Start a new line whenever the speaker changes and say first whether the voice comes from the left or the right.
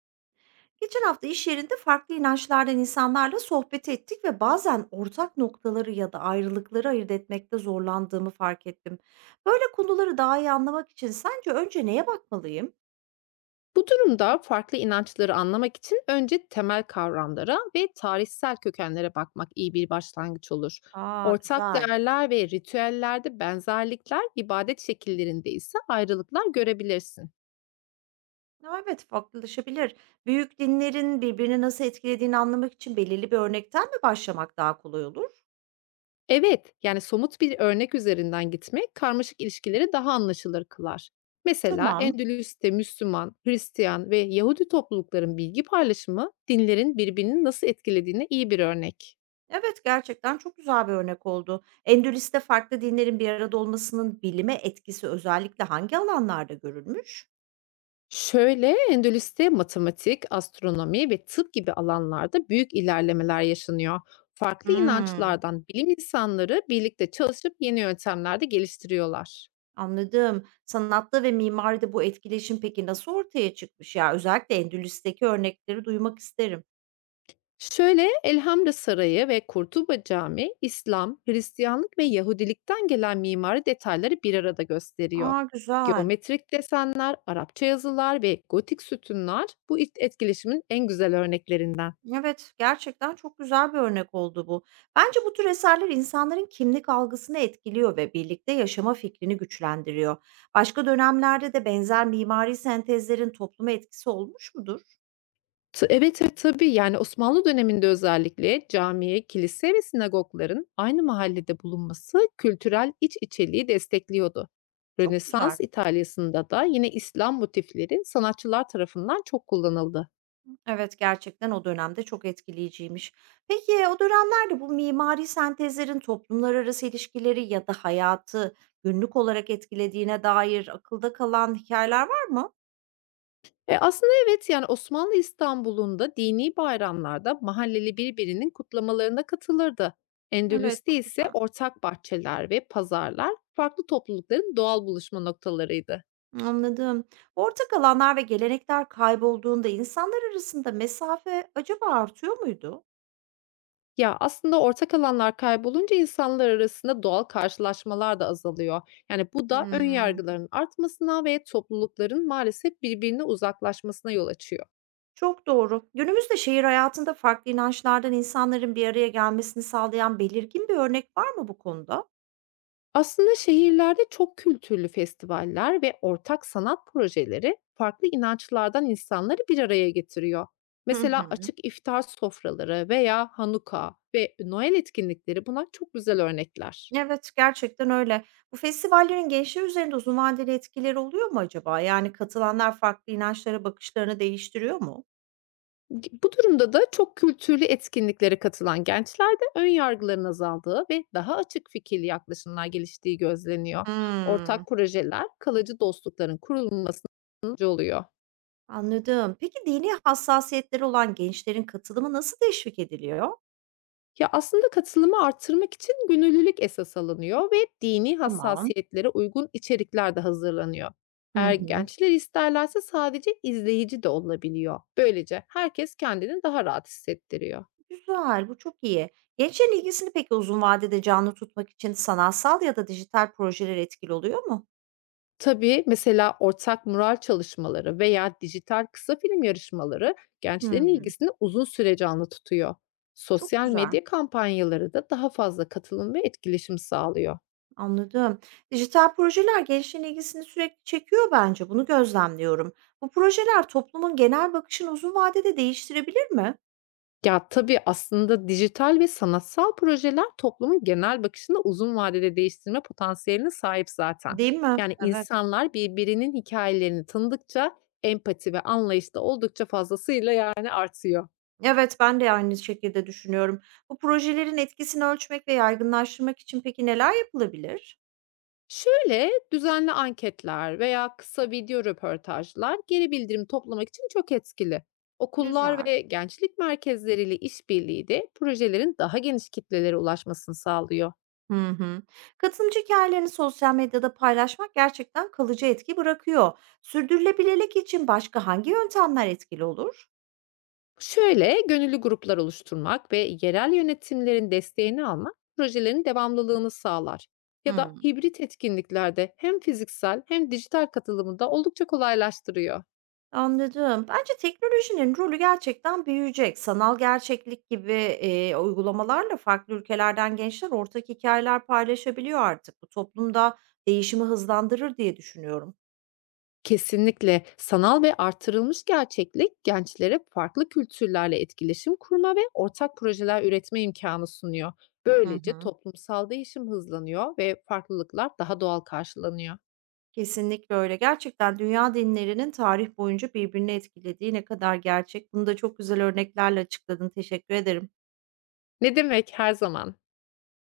right: Geçen hafta iş yerinde farklı inançlardan insanlarla sohbet ettik ve bazen ortak noktaları ya da ayrılıkları ayırt etmekte zorlandığımı fark ettim. Böyle konuları daha iyi anlamak için sence önce neye bakmalıyım?
left: Bu durumda farklı inançları anlamak için önce temel kavramlara ve tarihsel kökenlere bakmak iyi bir başlangıç olur.
right: Aa,
left: Ortak
right: güzel.
left: değerler ve ritüellerde benzerlikler, ibadet şekillerinde ise ayrılıklar görebilirsin.
right: Ya evet, farklılaşabilir. Büyük dinlerin birbirini nasıl etkilediğini anlamak için belirli bir örnekten mi başlamak daha kolay olur?
left: Evet, yani somut bir örnek üzerinden gitmek karmaşık ilişkileri daha anlaşılır kılar. Mesela
right: Tamam.
left: Endülüs'te Müslüman, Hristiyan ve Yahudi toplulukların bilgi paylaşımı dinlerin birbirini nasıl etkilediğine iyi bir örnek.
right: Evet, gerçekten çok güzel bir örnek oldu. Endülüs'te farklı dinlerin bir arada olmasının bilime etkisi özellikle hangi alanlarda görülmüş?
left: Şöyle, Endülüs'te matematik, astronomi ve tıp gibi alanlarda büyük ilerlemeler yaşanıyor. Farklı
right: Hımm,
left: inançlardan bilim insanları birlikte çalışıp yeni yöntemler de geliştiriyorlar.
right: anladım. Sanatta ve mimaride bu etkileşim peki nasıl ortaya çıkmış? Ya, özellikle Endülüs'teki örnekleri duymak isterim.
left: Şöyle Elhamra Sarayı ve Kurtuba Camii, İslam, Hristiyanlık ve Yahudilikten gelen mimari detayları bir arada gösteriyor.
right: A, güzel.
left: Geometrik desenler, Arapça yazılar ve gotik sütunlar bu etkileşimin en güzel örneklerinden.
right: Evet, gerçekten çok güzel bir örnek oldu bu. Bence bu tür eserler insanların kimlik algısını etkiliyor ve birlikte yaşama fikrini güçlendiriyor. Başka dönemlerde de benzer mimari sentezlerin topluma etkisi olmuş mudur?
left: Evet, evet, tabii. Yani, Osmanlı döneminde özellikle camiye, kilise ve sinagogların aynı mahallede bulunması kültürel iç içeliği destekliyordu.
right: Çok güzel.
left: Rönesans İtalya'sında da yine İslam motifleri sanatçılar tarafından çok kullanıldı.
right: Evet, gerçekten o dönemde çok etkileyiciymiş. Peki, o dönemlerde bu mimari sentezlerin toplumlar arası ilişkileri ya da hayatı günlük olarak etkilediğine dair akılda kalan hikayeler var mı?
left: Aslında evet, yani, Osmanlı İstanbul'unda dini bayramlarda mahalleli birbirinin kutlamalarına katılırdı.
right: Evet,
left: Endülüs'te
right: çok
left: ise
right: güzel.
left: ortak bahçeler ve pazarlar farklı toplulukların doğal buluşma noktalarıydı.
right: Anladım. Ortak alanlar ve gelenekler kaybolduğunda insanlar arasında mesafe acaba artıyor muydu?
left: Ya, aslında ortak alanlar kaybolunca insanlar arasında doğal karşılaşmalar da azalıyor. Yani bu da ön
right: Hımm.
left: yargıların artmasına ve toplulukların maalesef birbirine uzaklaşmasına yol açıyor.
right: Çok doğru. Günümüzde şehir hayatında farklı inançlardan insanların bir araya gelmesini sağlayan belirgin bir örnek var mı bu konuda?
left: Aslında şehirlerde çok kültürlü festivaller ve ortak sanat projeleri farklı inançlardan insanları bir araya getiriyor.
right: Hı
left: Mesela
right: hı.
left: açık iftar sofraları veya Hanuka ve Noel etkinlikleri buna çok güzel örnekler.
right: Evet, gerçekten öyle. Bu festivallerin gençler üzerinde uzun vadeli etkileri oluyor mu acaba? Yani katılanlar farklı inançlara bakışlarını değiştiriyor mu?
left: Bu durumda da çok kültürlü etkinliklere katılan gençlerde ön yargıların azaldığı ve daha açık fikirli yaklaşımlar geliştiği gözleniyor.
right: Hmm.
left: Ortak projeler kalıcı dostlukların kurulmasına yardımcı oluyor.
right: Anladım. Peki dini hassasiyetleri olan gençlerin katılımı nasıl teşvik ediliyor?
left: Ya aslında katılımı artırmak için gönüllülük esas alınıyor ve dini
right: Tamam.
left: hassasiyetlere uygun içerikler de hazırlanıyor.
right: Hı
left: Eğer
right: hı.
left: gençler isterlerse sadece izleyici de olabiliyor. Böylece herkes kendini daha rahat hissettiriyor.
right: Güzel, bu çok iyi. Gençlerin ilgisini peki uzun vadede canlı tutmak için sanatsal ya da dijital projeler etkili oluyor mu?
left: Tabii, mesela ortak mural çalışmaları veya dijital kısa film yarışmaları gençlerin
right: Hmm,
left: ilgisini uzun süre canlı tutuyor.
right: çok
left: Sosyal
right: güzel.
left: medya kampanyaları da daha fazla katılım ve etkileşim sağlıyor.
right: Anladım. Dijital projeler gençlerin ilgisini sürekli çekiyor bence. Bunu gözlemliyorum. Bu projeler toplumun genel bakışını uzun vadede değiştirebilir mi?
left: Ya tabii aslında dijital ve sanatsal projeler toplumun genel bakışını uzun vadede değiştirme potansiyeline sahip zaten.
right: Değil mi?
left: Yani
right: Evet.
left: insanlar birbirinin hikayelerini tanıdıkça empati ve anlayış da oldukça fazlasıyla yani artıyor.
right: Evet, ben de aynı şekilde düşünüyorum. Bu projelerin etkisini ölçmek ve yaygınlaştırmak için peki neler yapılabilir?
left: Şöyle, düzenli anketler veya kısa video röportajlar geri bildirim toplamak için çok etkili. Okullar
right: Güzel.
left: ve gençlik merkezleriyle işbirliği de projelerin daha geniş kitlelere ulaşmasını sağlıyor.
right: Hı hı. Katılımcı hikayelerini sosyal medyada paylaşmak gerçekten kalıcı etki bırakıyor. Sürdürülebilirlik için başka hangi yöntemler etkili olur?
left: Şöyle, gönüllü gruplar oluşturmak ve yerel yönetimlerin desteğini almak projelerin devamlılığını sağlar. Ya da
right: Hı.
left: hibrit etkinliklerde hem fiziksel hem dijital katılımı da oldukça kolaylaştırıyor.
right: Anladım. Bence teknolojinin rolü gerçekten büyüyecek. Sanal gerçeklik gibi, uygulamalarla farklı ülkelerden gençler ortak hikayeler paylaşabiliyor artık. Bu toplumda değişimi hızlandırır diye düşünüyorum.
left: Kesinlikle sanal ve artırılmış gerçeklik gençlere farklı kültürlerle etkileşim kurma ve ortak projeler üretme imkanı sunuyor.
right: Hı
left: Böylece
right: hı.
left: toplumsal değişim hızlanıyor ve farklılıklar daha doğal karşılanıyor.
right: Kesinlikle öyle. Gerçekten dünya dinlerinin tarih boyunca birbirini etkilediği ne kadar gerçek. Bunu da çok güzel örneklerle açıkladın. Teşekkür ederim.
left: Ne demek, her zaman?